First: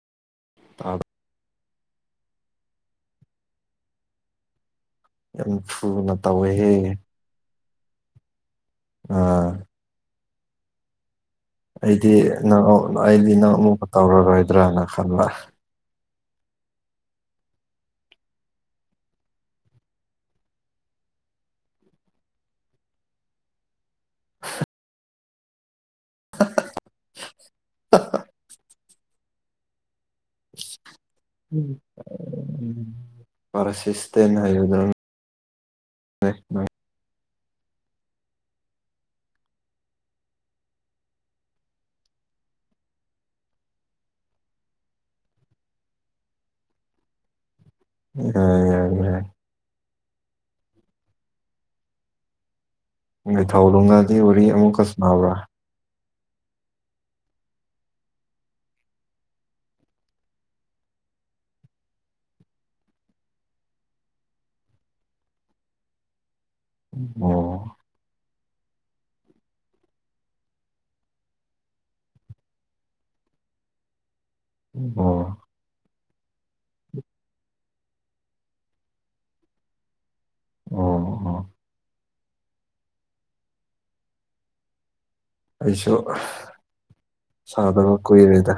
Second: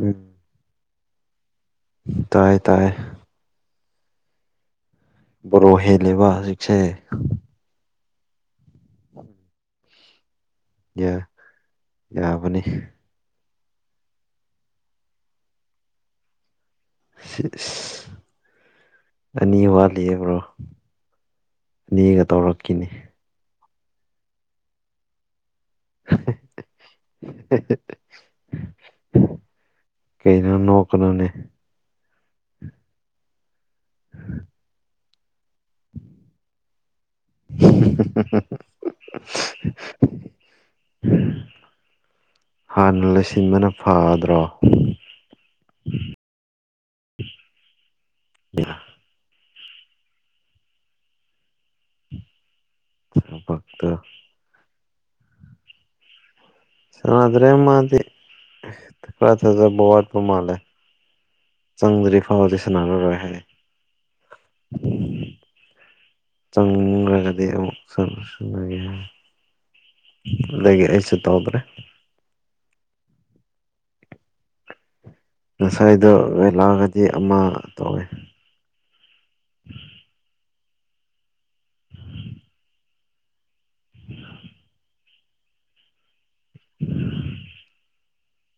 ꯎꯝ ꯑꯥ ꯇꯥꯏ ꯇꯥꯏ ꯌꯥꯝ ꯕꯣꯔꯣ ꯊꯨꯅ ꯍꯦꯜꯂꯤꯕ ꯍꯧꯖꯤꯛꯁꯦ ꯇꯧꯋꯦꯍꯦ ꯑꯥ ꯌꯥ ꯑꯩꯗꯤ ꯌꯥꯕꯅꯤ ꯅꯪ ꯑꯩꯗꯤ ꯅꯪ ꯑꯃꯨꯛꯀ ꯇꯧꯔꯔꯣꯏꯗ꯭ꯔꯅ ꯈꯟꯕ ꯁꯤꯁ ꯑꯅꯤ ꯋꯥꯠꯂꯤꯑꯕ꯭ꯔꯣ ꯑꯅꯤꯒ ꯇꯧꯔꯛꯈꯤꯅꯤ [inaudible] ꯀꯩꯩꯅꯣ ꯅꯣꯛ ꯀꯅꯨꯅꯦ ꯄꯔꯁꯤꯁꯇꯅ ꯌꯗ ꯍ [inaudible] ꯍꯥꯟꯅ ꯂꯩꯁꯤꯟꯕꯅ ꯐꯗ꯭ꯔꯣ ꯎ ꯅꯤꯊꯧ ꯊꯕꯛꯇꯣ ꯅꯨꯡꯒꯗꯤ ꯋꯥꯔꯤ ꯑꯃꯨꯛꯀꯁꯨꯟꯅꯕ꯭ꯔꯥ ꯁꯗ꯭ꯔꯦ ꯃꯥꯗꯤ ꯊ ꯊꯖꯦ ꯕ ꯋꯥꯠꯄ ꯃꯥꯂꯦ ꯆꯪꯗ꯭ꯔꯤ ꯐꯥꯎꯔꯗꯤ ꯁꯅꯥꯔꯔꯣꯏ ꯍꯥꯏ ꯆꯪꯉ꯭ꯔꯒꯗꯤ ꯑꯣ ꯑꯃꯨꯛ ꯁꯜꯂꯨꯔꯁꯤ ꯃꯦ ꯂꯩꯒꯦ ꯑꯩꯁꯨ ꯇꯧꯗ꯭ꯔꯦ ꯑꯣ ꯉꯁꯥꯏꯗꯣ ꯑꯣꯏꯜꯂꯛꯑꯒꯗꯤ ꯑꯃ ꯇꯧꯋꯦ ꯑꯣ ꯑꯣ ꯑꯩꯁꯨ ꯁꯥꯟꯅꯕ ꯀꯨꯏꯔꯦꯗ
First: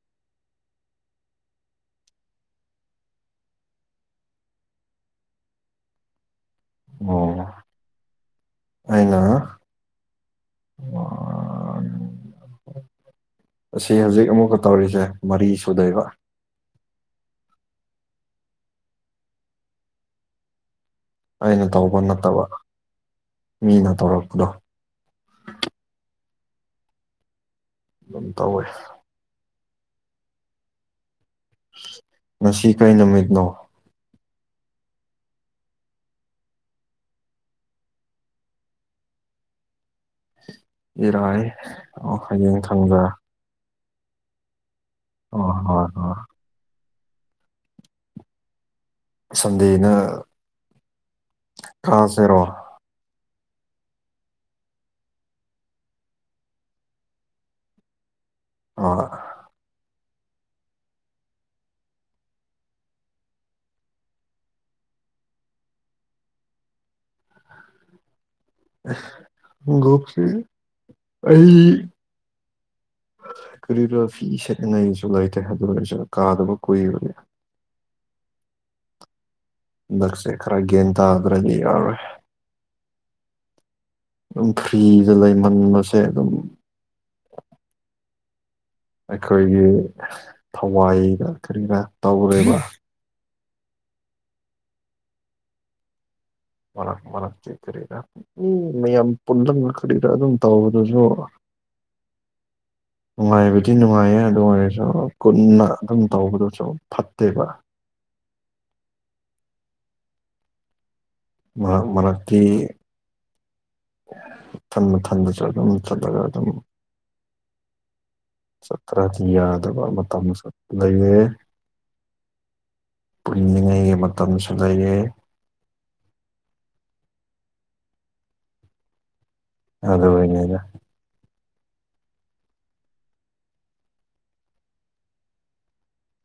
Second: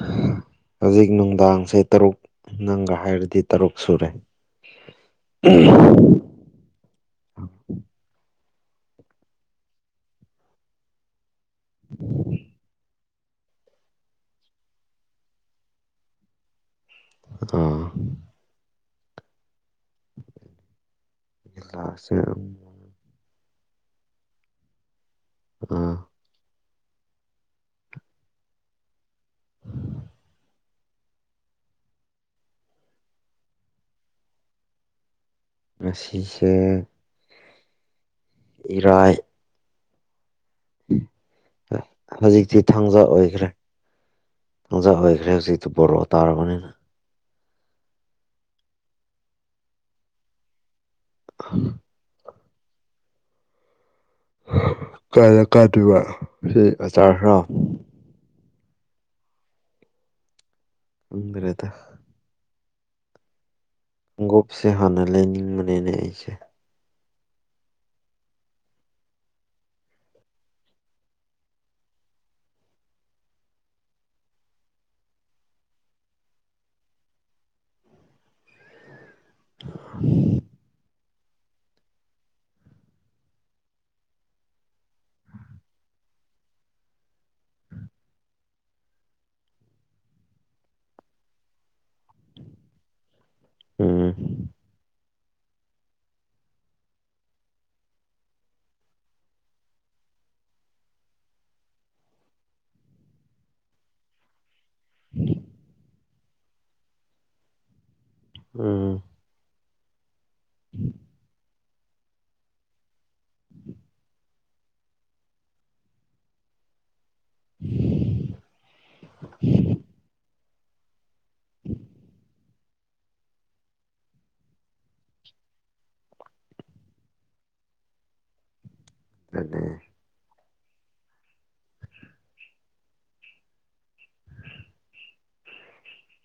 [inaudible] ꯍꯧꯖꯤꯛ ꯅꯨꯡꯗꯥꯡꯁꯦ ꯇꯔꯨꯛ ꯅꯪꯒ ꯍꯥꯏꯔꯗꯤ ꯇꯔꯨꯛ ꯁꯨꯔꯦ ꯎ ꯑꯣ ꯑꯅꯥ ꯎꯝ ꯑꯁꯤ ꯍꯧꯖꯤꯛ ꯑꯃꯨꯛꯀ ꯇꯧꯔꯤꯁꯦ ꯃꯔꯤ ꯁꯨꯗꯣꯏꯕ ꯑꯥ ꯑꯩꯅ ꯇꯧꯕ ꯂꯥꯁꯁꯦ ꯅꯠꯇꯕ ꯃꯤꯅ ꯇꯧꯔꯛꯄꯗꯣ ꯑꯥ ꯑꯗꯨꯝ ꯇꯧꯋꯦ ꯉꯁꯤ ꯀꯩ ꯅꯨꯃꯤꯠꯅꯣ ꯉꯁꯤꯁꯦ ꯏꯔꯥꯏ ꯏꯔꯥꯏ ꯑꯣ ꯍꯌꯦꯡ ꯍꯧꯖꯤꯛꯇꯤ ꯊꯥꯡꯖꯥ ꯊꯪꯖ ꯑꯣꯏꯈ꯭ꯔꯦ ꯖꯑꯣꯈ ꯑꯣ ꯍꯣꯏ ꯍꯧꯁꯤꯔꯑꯣ ꯍꯣꯏ ꯇꯥꯔꯥ ꯃꯅꯤꯅ ꯁꯟꯗꯅ ꯀꯥꯁꯦꯔꯣ ꯀꯂ ꯀꯥꯗꯣꯏꯕ ꯁꯤ ꯑꯆꯥꯔ ꯍꯔꯥꯎ ꯍꫭꯏ ꯎꯕꯤꯔꯦꯗ ꯒꯞꯁꯦ ꯍꯥꯟꯅ ꯂꯩꯅꯤꯡꯕꯅꯤꯅꯦ ꯑꯩꯁꯦ [unintelligible] ꯑꯩ ꯀꯔꯤꯕꯥ ꯐꯤ ꯁꯦꯠꯅ ꯑꯩꯁꯨ ꯂꯩꯇꯦ ꯑꯗꯨ ꯑꯣꯏꯔꯁꯨ ꯀꯥꯗꯕ ꯀꯨꯏꯕꯅꯦ ꯅꯛꯁꯦ ꯈꯔ ꯒꯦꯟꯗꯥꯗꯔꯗꯤ ꯌꯥꯔ ꯑꯗꯨꯝ ꯐ꯭ꯔꯤꯗ ꯂꯩꯃꯟꯕꯁꯦ ꯑꯗꯨꯝ ꯑꯩꯈꯣꯏꯒꯤ ꯊꯋꯥꯏꯗ ꯀꯔꯤꯅ ꯇꯧꯔꯦꯕ ꯎꯝ ꯋꯥ ꯃ ꯆ ꯀꯔꯤꯗ ꯎꯝ ꯃꯌꯥꯝ ꯄꯨꯜꯂ ꯀꯔꯤꯗ ꯑꯗꯨꯝ ꯇꯧꯕꯗꯨꯁꯨ ꯅꯨꯡꯉꯥꯏꯕꯗꯤ ꯅꯨꯡꯉꯥꯏꯌꯦ ꯑꯗꯨ ꯑꯣꯏꯔꯁꯨ ꯀꯨꯟꯅ ꯑꯗꯨꯝ ꯇꯧꯕꯗꯨꯁꯨ ꯐꯠꯇꯦꯕ ꯎꯝ [inaudible] ꯃꯥ ꯃꯥꯔꯛꯀꯤ ꯊꯟꯕ ꯊꯟꯕꯁꯨ ꯑꯗꯨꯝ ꯆꯠꯂꯒ ꯑꯗꯨꯝ [unintelligible] [inaudible] ꯆꯠꯇ꯭ꯔꯗꯤ ꯌꯥꯗꯕ ꯃꯇꯝ ꯂꯩꯌꯦ ꯄꯨꯂꯤꯉꯩꯒꯤ ꯃꯇꯝꯁꯨ ꯂꯩꯌꯦ ꯑꯗꯨꯅꯦ [unintelligible]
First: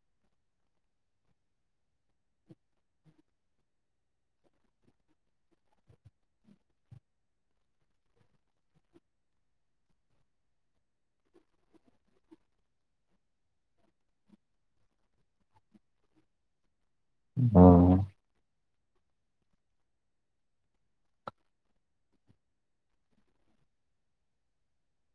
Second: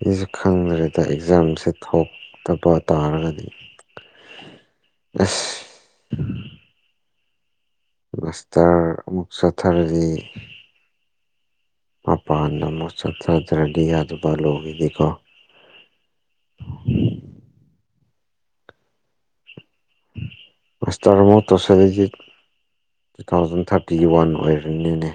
ꯑꯩꯁꯨ ꯈꯪꯗ꯭ꯔꯦꯗ ꯑꯦꯛꯖꯥꯝꯁꯦ ꯊꯣꯛꯇꯕ ꯇꯥꯔꯒꯗꯤ ꯑꯁ ꯃꯥꯁꯇꯔ ꯑꯃꯃꯨꯛ ꯆꯧꯊꯥꯔꯔꯤ ꯃꯄꯥꯟꯗ ꯑꯃꯨꯛ ꯆꯠꯊꯗ꯭ꯔꯗꯤ ꯑꯗꯨ ꯂꯣꯏꯈꯤꯗꯤꯀꯣ ꯑꯣ ꯃꯁ ꯇꯔ ꯃꯠꯇꯣꯁ ꯂꯩ ꯇꯨ ꯊꯥꯎꯖꯟ ꯊꯥꯔꯇꯤꯒꯤ ꯋꯥꯟ ꯑꯣꯏꯔꯕꯅꯤꯅꯦ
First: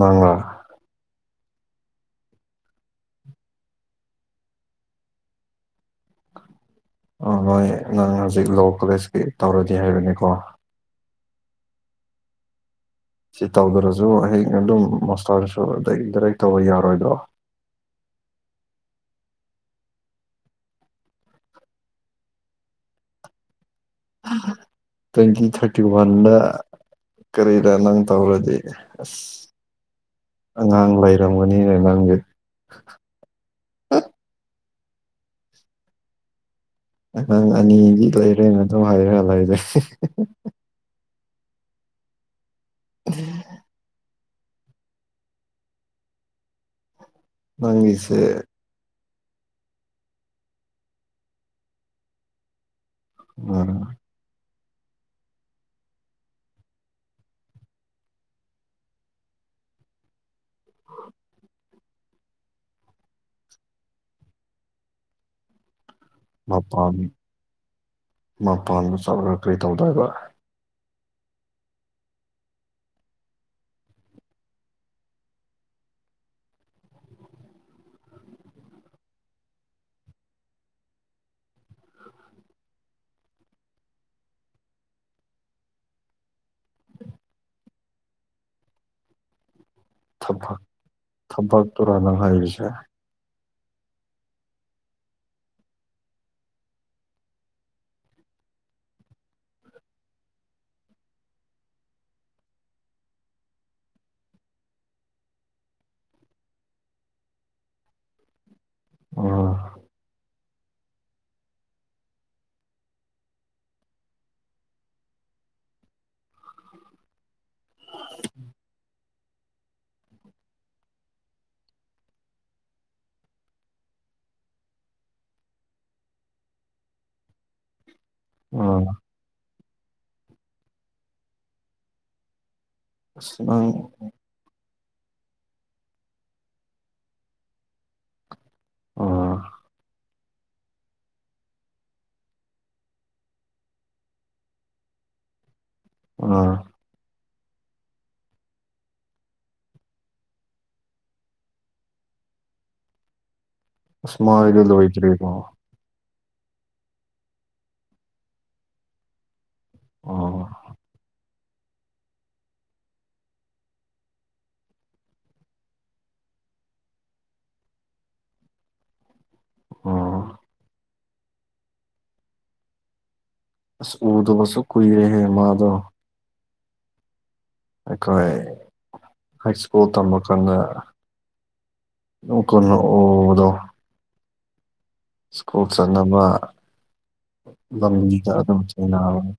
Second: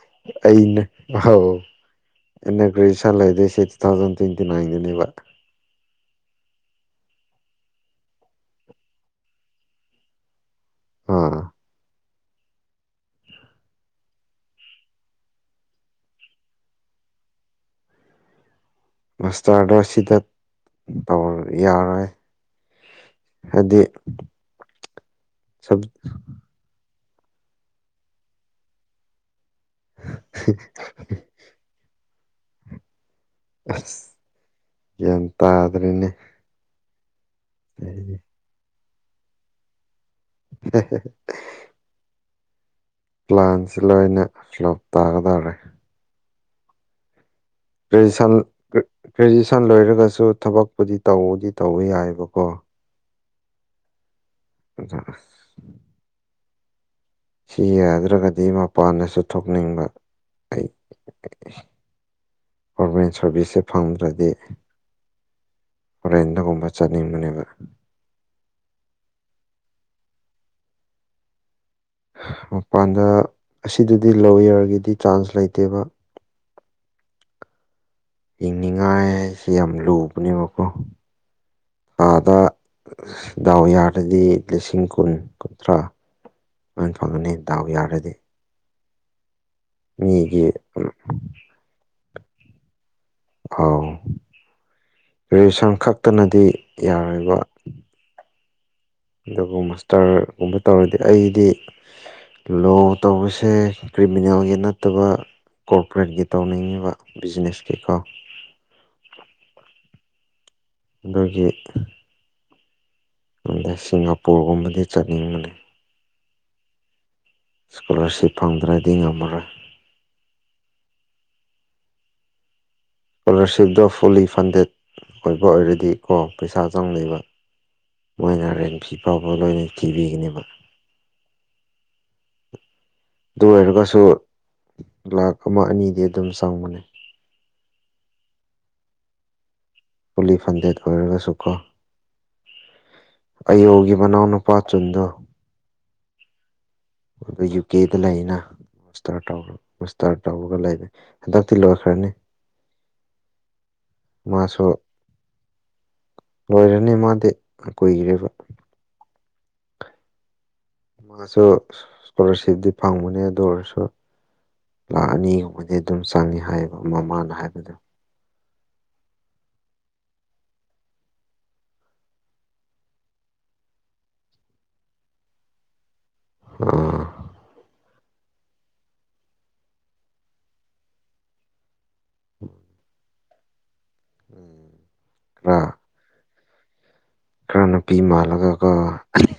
ꯅꯪꯔ ꯑꯩꯅ ꯑ ꯑꯩꯅ ꯒ꯭ꯔꯦꯖꯨꯌꯦꯁꯟ ꯂꯩꯗꯣꯏꯁꯦ ꯇꯨ ꯊꯥꯎꯖꯟ ꯇ꯭ꯋꯦꯟꯇꯤ ꯅꯥꯏꯟꯗꯅꯦꯕ ꯑ ꯅꯣꯏ ꯅꯪ ꯍꯧꯖꯤꯛ ꯂꯣ ꯀꯣꯂꯦꯖꯀꯤ ꯇꯧꯔꯗꯤ ꯍꯥꯏꯕꯅꯤꯀꯣ ꯑꯥ ꯁꯤ ꯇꯧꯗ꯭ꯔꯁꯨ ꯍꯌꯦꯡ ꯑꯗꯨꯝ ꯃꯣꯁꯇꯔꯁꯨ ꯑ ꯗꯥꯔꯦꯛ ꯇꯧꯕ ꯌꯥꯔꯣꯏꯗ꯭ꯔꯣ ꯃꯥꯁꯇꯔꯗꯣ ꯁꯤꯗ ꯇ ꯌꯥꯔꯣꯏ ꯍꯥꯏꯗꯤ ꯇ꯭ꯋꯦꯟꯇꯤ ꯊꯥꯔꯇꯤ ꯁꯕ ꯋꯥꯟꯗ ꯀꯔꯤꯗ ꯅꯪ ꯇꯧꯔꯗꯤ ꯑꯁ ꯑꯉꯥꯡ ꯂꯩꯔꯝꯒꯅꯤꯅ ꯅꯪꯁꯦ ꯑꯁ ꯒ꯭ꯌꯥꯟ ꯇꯥꯗ꯭ꯔꯦꯅꯦ ꯅꯉꯪ ꯑꯅꯤꯗꯤ ꯂꯩꯔꯦꯅ ꯑꯗꯨꯝ ꯍꯥꯏꯔꯦ ꯂꯩꯔꯦ [unintelligible] [inaudible] ꯄ꯭ꯂꯥꯟꯁꯤ ꯂꯣꯏꯅ ꯐ꯭ꯂꯣꯞ ꯇꯥꯒꯗꯧꯔꯦ ꯅꯪꯒꯤꯁꯦ ꯒ꯭ꯔꯦꯖꯨꯁꯟ ꯒ꯭ꯔꯦꯖꯨꯑꯌꯦꯁꯟ ꯂꯣꯏꯔꯒꯁꯨ ꯊꯕꯛꯄꯨꯗꯤ ꯇꯧꯗꯤ ꯇꯧꯕ ꯌꯥꯏꯑꯕꯀꯣ ꯎꯝ [unintelligible] [inaudible] ꯁꯤ ꯌꯥꯗ꯭ꯔꯒꯗꯤ ꯃꯄꯥꯟꯗꯁꯨ ꯊꯣꯛꯅꯤꯡꯕ ꯒꯣꯔꯃꯦꯟ ꯁꯥꯔꯚꯤꯁꯁꯦ ꯐꯪꯗ꯭ꯔꯗꯤ ꯍꯔꯦꯟ ꯇꯒꯨꯝꯕ ꯆꯠꯅꯤꯡ ꯃꯅꯦꯕ ꯃꯄꯗ ꯆꯠꯂꯒ ꯀꯔꯤ ꯇꯧꯗꫭꯏꯕ ꯃꯄꯥꯟꯗ ꯑꯁꯤꯗꯗꯤ ꯂꯣ ꯏꯌꯥꯔꯒꯤꯗꯤ ꯇꯔꯥꯟꯁ ꯂꯩꯇꯦꯕ ꯌꯦꯡꯅꯤꯡꯉꯥꯏꯁꯤ ꯌꯥꯝ ꯂꯨꯕꯅꯦꯕꯀꯣ ꯑꯥꯗ ꯗꯥꯎ ꯌꯥꯔꯗꯤ ꯂꯤꯁꯤꯡ ꯀꯨꯟ ꯀꯨꯟꯊ꯭ꯔꯥ ꯃ ꯐꯪꯂꯅꯤ ꯗꯎꯒꯤ ꯑꯔꯦꯗꯦ ꯊꯕꯛ ꯊꯕꯛ ꯇꯨꯔ ꯅꯪ ꯍꯏꯔꯤꯁꯦ ꯑꯥꯎ ꯔꯦꯁꯟ ꯈꯛꯇꯅꯗꯤ ꯌꯥꯔꯣꯏꯔꯤꯕ ꯑꯗꯨꯕꯨ ꯃꯁꯇꯔꯒꯨꯝꯕ ꯇꯧꯔꯗꯤ ꯑꯩꯗꯤ ꯂꯣ ꯇꯧꯕꯁꯦ ꯀ꯭ꯔꯤꯃꯤꯅꯦꯜꯒꯤ ꯅꯠꯇꯕ ꯀꯣꯔꯄꯔꯦꯠꯀꯤ ꯇꯧꯅꯤꯡꯉꯤꯕ ꯕꯤꯖꯤꯅꯦꯁꯀꯤꯀꯣ ꯑꯣ ꯑꯗꯒꯤ ꯑꯗ ꯁꯤꯡꯒꯥꯄꯨꯔꯒꯨꯝꯕꯗꯤ ꯆꯠꯅꯤꯡꯕꯅꯦ ꯏꯁ꯭ꯀꯣꯂꯥꯔꯁꯤꯞ ꯐꯪꯗ꯭ꯔꯗꯤ ꯉꯝꯃꯔꯣꯏ ꯏꯁꯀꯣꯂꯥꯔꯁꯤꯞꯇꯣ ꯐꯨꯜꯂꯤ ꯐꯟꯗꯦꯠ ꯑꯣꯏꯕ ꯑꯣꯏꯔꯗꯤꯀꯣ ꯄꯩꯁꯥ ꯆꯪꯅꯤꯕ ꯃꯣꯏꯅ ꯔꯦꯟꯐꯤ ꯑꯥ ꯐꯥꯎꯕ ꯂꯣꯏꯅ ꯊꯤꯕꯤꯒꯅꯦꯕ ꯑꯁ ꯑꯗꯨ ꯅꯪ ꯑꯣꯏꯔꯒꯁꯨ ꯂꯥꯛ ꯑꯃ ꯑꯅꯤꯗꯤ ꯑꯗꯨꯝ ꯆꯪꯕꯅꯤ ꯑꯣ ꯄꯨꯂꯤ ꯐꯟꯗꯦꯠ ꯑꯣꯏꯔꯒꯁꯨ ꯀꯣ ꯑꯌꯣꯒꯤ ꯃꯅꯥꯎꯅ ꯅꯨꯄꯥ ꯆꯨꯟꯗꯣ ꯑ ꯑ ꯌꯨꯀꯦꯗ ꯂꯩꯅ ꯃꯥꯁꯇꯥꯔ ꯇꯧꯔꯒ ꯂꯩꯔꯦꯍꯟꯗꯛꯇꯤ ꯂꯣꯏꯈ꯭ꯔꯅꯤ ꯎꯁꯃꯥ ꯃꯥꯁꯨ ꯂꯣꯢꯗꯔꯤꯕꯣ ꯂꯣꯏꯔꯅꯤ ꯃꯥꯗꯤ ꯀꯨꯏꯈ꯭ꯔꯦꯕ ꯑꯣ ꯃꯥꯁꯨ ꯏꯁꯀꯣꯂꯥꯔꯁꯤꯞꯇꯗꯤ ꯐꯪꯕꯅꯤ ꯑꯗꯨ ꯑꯣꯏꯔꯁꯨ ꯂꯥꯛ ꯑꯅꯤꯒꯨꯝꯕꯗꯤ ꯑꯗꯨꯝ ꯆꯪꯏ ꯍꯥꯏꯌꯦꯕ ꯃꯃꯥꯅ ꯍꯥꯏꯕꯗꯣ ꯑꯣ ꯑꯁ ꯎꯗꯕꯁꯨ ꯀꯨꯏꯔꯦ ꯍꯦ ꯃꯥꯗꯣ ꯎꯝ ꯑꯩꯈꯣꯏ ꯍꯥꯏ ꯁ꯭ꯀꯨꯜ ꯇꯝꯕ ꯀꯥꯟꯗ ꯑꯗꯨꯝꯀꯥꯟꯗ ꯎꯕꯗꯣ ꯈꯔ ꯁ꯭ꯀꯨꯜ ꯆꯠꯅꯕ ꯈꯔ ꯅꯨꯄꯤ ꯂꯝꯕꯤꯗ ꯑꯗꯨꯝ ꯃꯥꯜꯂꯒꯀꯣ ꯊꯦꯡꯅꯕꯅꯤ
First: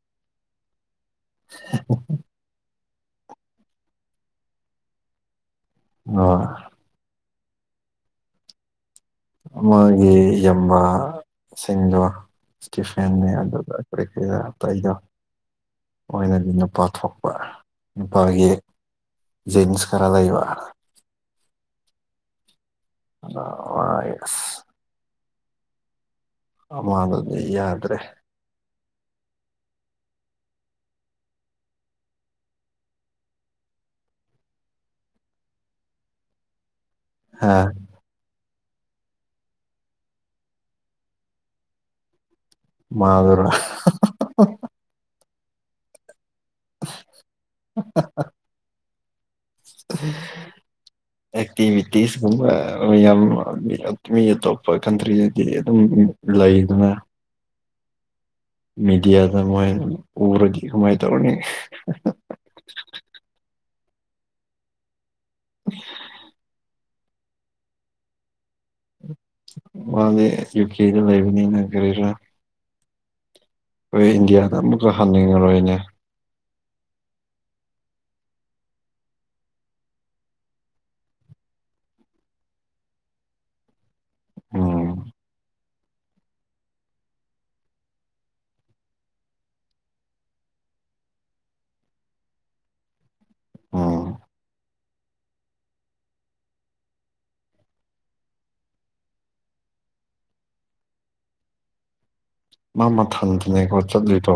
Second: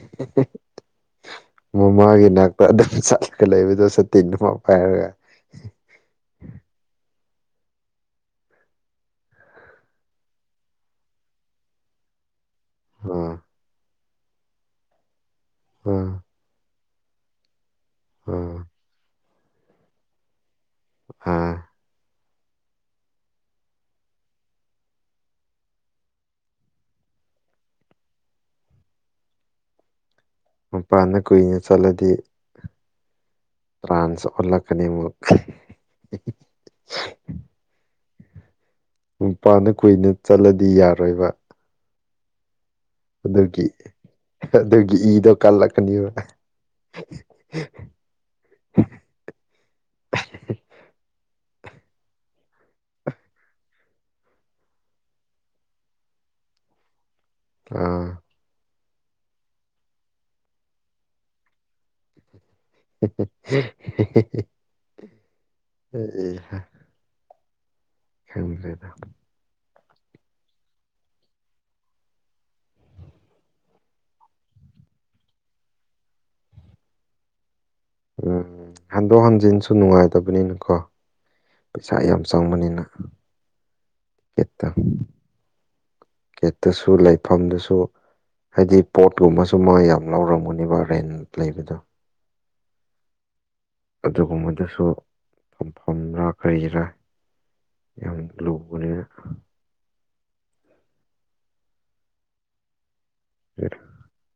ꯃꯃꯥꯒꯤ ꯅꯛ ꯑꯗꯨꯝ ꯆꯠꯂꯒ ꯂꯩꯕꯗꯣꯁꯨ ꯇꯤꯟꯗꯨ ꯑꯃ ꯄꯥꯏꯔꯒ ꯑꯣ ꯃꯥꯒꯤ ꯌꯝꯕ ꯁꯤꯡꯗꯣ ꯏꯁꯇꯤꯐꯦꯟꯅꯤ ꯑꯥ ꯑꯗꯨꯗ ꯀꯔꯤ ꯀꯗ ꯑꯥ ꯑꯇꯩꯗꯣꯅꯗꯨꯅ ꯅꯨꯄꯥꯊꯣꯛꯄ ꯅꯨꯄꯥꯒꯤ ꯑꯥ ꯖꯤꯟꯁ ꯈꯔ ꯂꯩꯩꯕ ꯑꯥ ꯑꯗ ꯑ ꯑꯃ ꯑꯗꯨꯗꯤ ꯌꯥꯗ꯭ꯔꯦ ꯃꯄꯥꯟꯗ ꯀꯨꯏꯅ ꯆꯠꯂꯗꯤ ꯇ꯭ꯔꯥꯟꯁ ꯑꯣꯜꯂꯛꯀꯅꯤ ꯑꯃꯨꯛ ꯍꯥꯥ ꯅꯨꯄꯥꯟꯗ ꯀꯨꯏꯅ ꯆꯠꯂꯗꯤ ꯌꯥꯔꯣꯏꯕ ꯃꯥꯗꯨꯅ ꯑꯗꯨꯒꯤ ꯑꯗꯨꯒꯤ ꯏꯗꯣ ꯀꯜꯂꯛꯀꯅꯤꯕ ꯎ [inaudible] ꯑꯦꯛꯇꯤꯚꯤꯇꯤꯁꯀꯨꯝꯕ ꯌꯥꯝ ꯃꯤ ꯑꯇꯣꯞꯄ ꯀꯟꯇ꯭ꯔꯤꯗꯗꯤ ꯑꯗꯨꯝ ꯂꯩꯗꯨꯅ ꯑꯥ ꯃꯗꯤꯌꯥꯗ ꯎꯔ ꯃꯥ ꯇꯧꯅꯤꯤ [inaudible] ꯎ ꯑꯦ ꯑꯦ ꯈꯂꯗ ꯃꯥꯦ ꯌꯨꯀꯦꯗ ꯂꯩꯕꯅꯤꯅ ꯀꯔꯤꯔꯥ ꯑꯩꯈꯣꯏ ꯏꯟꯗꯤꯌꯥꯗ ꯑꯃꯨꯛꯀ ꯍꯟꯅꯤꯡꯉꯔꯣꯏꯅꯦ ꯎꯝ ꯍꯟꯗꯣꯛ ꯍꯟꯖꯤꯟꯁꯨ ꯅꯨꯡꯉꯥꯏꯇꯕꯅꯤꯅꯀꯣ ꯄꯩꯁꯥ ꯌꯥꯝ ꯆꯪꯕꯅꯤꯅ ꯌꯦꯠꯇ ꯎꯝ ꯀꯦꯛꯇꯁꯨ ꯂꯩꯐꯝꯗꯁꯨ ꯍꯥꯏꯗꯤ ꯄꯣꯠꯀꯨꯝꯕꯁꯨ ꯃꯥ ꯌꯥꯝ ꯂꯧꯔꯝꯒꯨꯅꯦꯕ ꯔꯦꯟ ꯂꯩꯕꯗꯣ ꯎꯝ ꯑꯗꯨꯒꯨꯝꯕꯗꯨꯁꯨ ꯐꯝꯐꯝꯔꯥ ꯀꯔꯤꯔꯥ ꯌꯥꯝ ꯂꯨꯕꯅ ꯃꯥ ꯃꯊꯜ ꯑꯗꯩꯀꯣ ꯆꯠꯂꯤꯨꯗꯣ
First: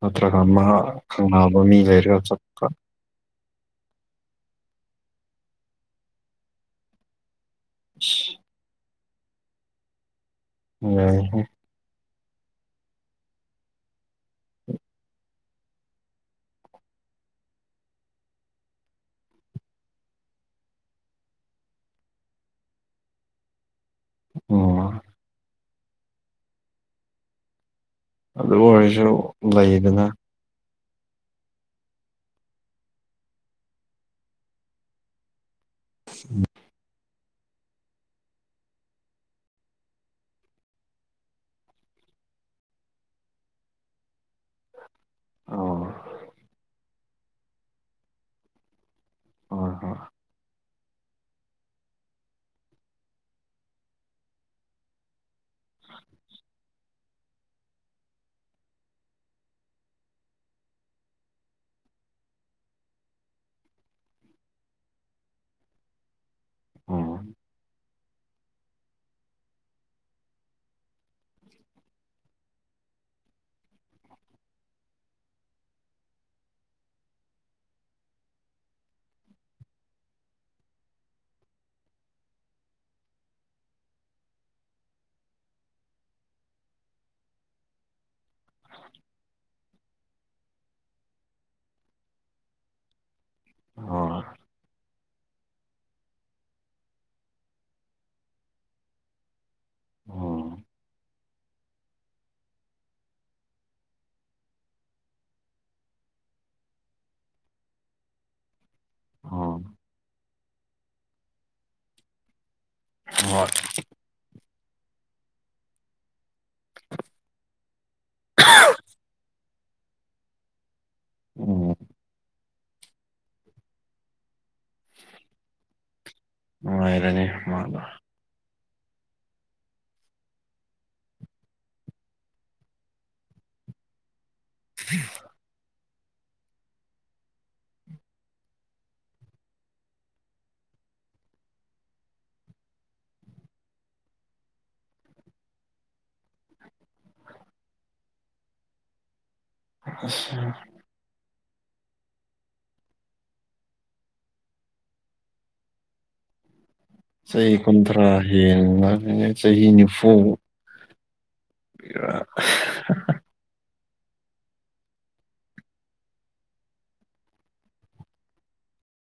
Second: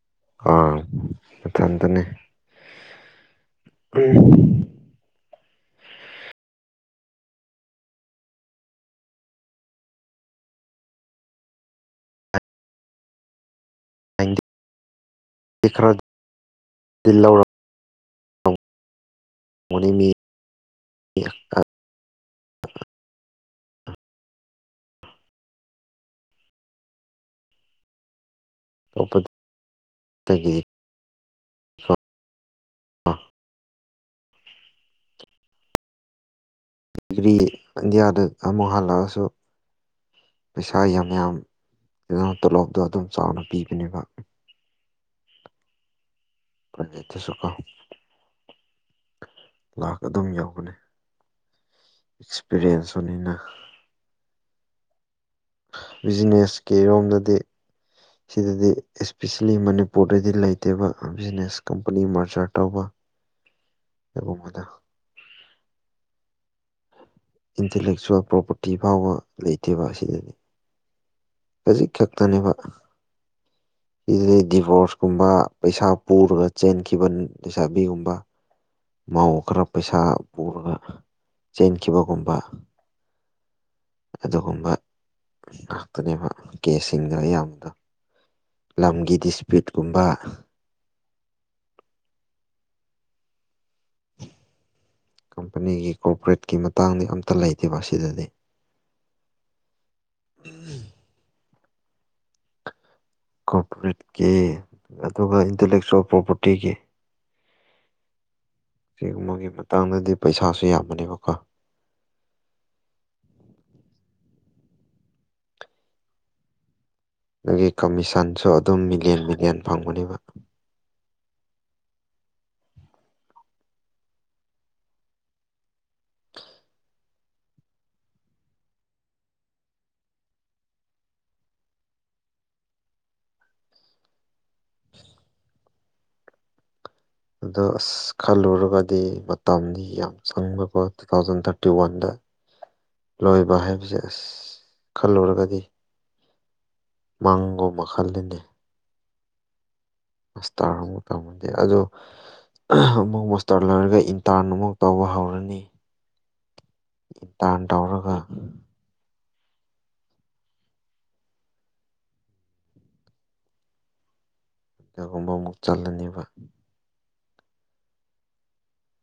ꯅꯠꯇ꯭ꯔꯒ ꯃꯥ ꯑꯥ ꯀꯪꯂꯕ ꯃꯤ ꯃꯊꯟꯇꯅꯦ ꯂꯩꯔꯒ ꯆꯠꯄ ꯎꯝ ꯎ ꯑꯣ ꯈꯔꯥꯖꯤꯜꯂꯥꯎꯔ ꯃꯅꯤꯃꯤ ꯎ ꯑꯣ ꯑꯗꯨ ꯑꯣꯏꯔꯁꯨ ꯂꯩꯗꯅ ꯇꯗꯒꯤꯦ ꯎꯝ ꯗꯤꯒ꯭ꯔꯤ ꯏꯟꯗꯤꯌꯥꯗ ꯑꯃꯨꯛ ꯍꯜꯂꯛꯑꯁꯨ ꯄꯩꯁꯥ ꯌꯥꯝ ꯌꯥꯝ ꯀꯩꯅ ꯇꯣꯂꯣꯞꯗꯣ ꯑꯗꯨꯝ ꯆꯥꯎꯅ ꯄꯤꯕꯅꯦꯕ ꯑꯣ ꯐꯦ ꯊꯁꯨ ꯀꯣ ꯍꯣꯏ ꯂꯥꯛ ꯑꯗꯨꯝ ꯌꯒꯅꯤ ꯑꯦꯛꯁꯄꯤꯔꯤꯌꯦꯟꯁ ꯑꯣꯏꯅꯤꯅ ꯕꯤꯖꯤꯅꯦꯁꯀꯤꯔꯣꯝꯗꯗꯤ ꯁꯤꯗꯗꯤ ꯑꯦꯄꯤꯁꯦꯜꯂꯤ ꯃꯅꯤꯄꯨꯔꯗꯗꯤ ꯂꯩꯇꯦꯕ ꯕꯤꯖꯤꯅꯦꯁ ꯀꯝꯄꯅꯤ ꯃꯥꯔꯆꯥꯔ ꯇꯧꯕ ꯑꯦ ꯃꯗ ꯎꯝ ꯏꯟꯇꯂꯦꯛꯆꯨꯋꯦꯜ ꯄ꯭ꯔꯣꯄꯔꯇꯤ ꯐꯥꯎꯕ ꯂꯩꯇꯦꯕ ꯑꯁꯤꯗꯅꯤ ꯈꯖꯤꯛ ꯈꯛꯇꯅꯦꯕ ꯑꯗꯨꯗꯩ ꯗꯤꯚꯣꯔꯁꯀꯨꯝꯕ ꯄꯩꯁꯥ ꯄꯨꯔꯒ ꯆꯦꯟꯈꯤꯕ ꯂꯩꯁꯥꯕꯤꯒꯨꯝꯕ ꯃꯥꯎ ꯈꯔ ꯄꯩꯁꯥ ꯄꯨꯔꯒ ꯆꯦꯟꯈꯤꯕꯒꯨꯝꯕ ꯑꯗꯨꯒꯨꯝꯕ ꯉꯥꯛꯇꯅꯦꯕ ꯀꯦꯁꯁꯤꯡꯗꯣ ꯑꯌꯥꯝꯕꯗꯣ ꯂꯝꯒꯤ ꯗꯤꯁꯄ꯭ꯌꯨꯠꯀꯨꯝꯕ ꯑꯣ ꯀꯝꯄꯅꯤꯒꯤ ꯀꯣꯔꯄꯔꯦꯠꯀꯤ ꯃꯇꯥꯡꯗꯤ ꯑꯝꯇ ꯂꯩꯇꯦꯕ ꯑꯁꯤꯗꯗꯤ ꯎꯝ ꯀꯣꯔꯄꯣꯔꯦꯠꯀꯤ ꯑꯗꯨꯒ ꯏꯟꯇꯂꯦꯛꯆꯨꯦꯜ ꯄ꯭ꯔꯣꯄꯔꯇꯤꯒꯤ ꯁꯤꯒꯨꯝꯕꯒꯤ ꯎꯝ ꯃꯇꯥꯡꯗꯗꯤ ꯄꯩꯁꯥꯁꯨ ꯌꯥꯝꯕꯅꯦꯕꯀꯣ ꯍꯣꯏ ꯑꯗꯨꯒꯤ ꯀꯃꯤꯁꯟꯁꯨ ꯑꯗꯨꯝ ꯃꯤꯂꯤꯌꯟ ꯃꯤꯂꯤꯌꯟ ꯐꯪꯒꯅꯦꯕ ꯎꯝ ꯋꯥꯔꯅꯤ ꯃꯥꯗ ꯑꯗꯣ ꯑꯁ ꯈꯜꯂꯨꯔꯒꯗꯤ ꯃꯇꯝꯗꯤ ꯌꯥꯝ ꯆꯪꯕꯀꯣ ꯇꯨ ꯊꯥꯎꯖꯟ ꯊꯥꯔꯇꯤ ꯋꯥꯟꯗ ꯂꯣꯏꯕ ꯍꯥꯏꯕꯁꯦ ꯑꯁ ꯈꯜꯂꯨꯔꯒꯗꯤ ꯃꯥꯡꯒꯣ ꯃꯈꯜꯗꯅꯦ ꯑꯁ ꯇꯥꯔꯕ ꯇꯝꯃꯗꯦ ꯑꯗꯣ ꯑꯃꯨꯛ ꯃꯣꯁꯇꯔ ꯂꯣꯏꯔꯒ ꯏꯟꯇꯥꯔꯟ ꯑꯃꯨꯛ ꯇꯧꯕ ꯍꯧꯔꯅꯤ ꯆꯩ ꯏꯟꯇꯔꯟ ꯀꯨꯟꯗ꯭ꯔꯥ ꯇꯧꯔꯒ ꯍꯦꯡꯕ ꯆꯍꯤ ꯅꯤꯐꯨꯔꯥ ꯀꯒꯨꯝꯕ ꯑꯃꯨꯛ ꯆꯜꯂꯅꯦꯕ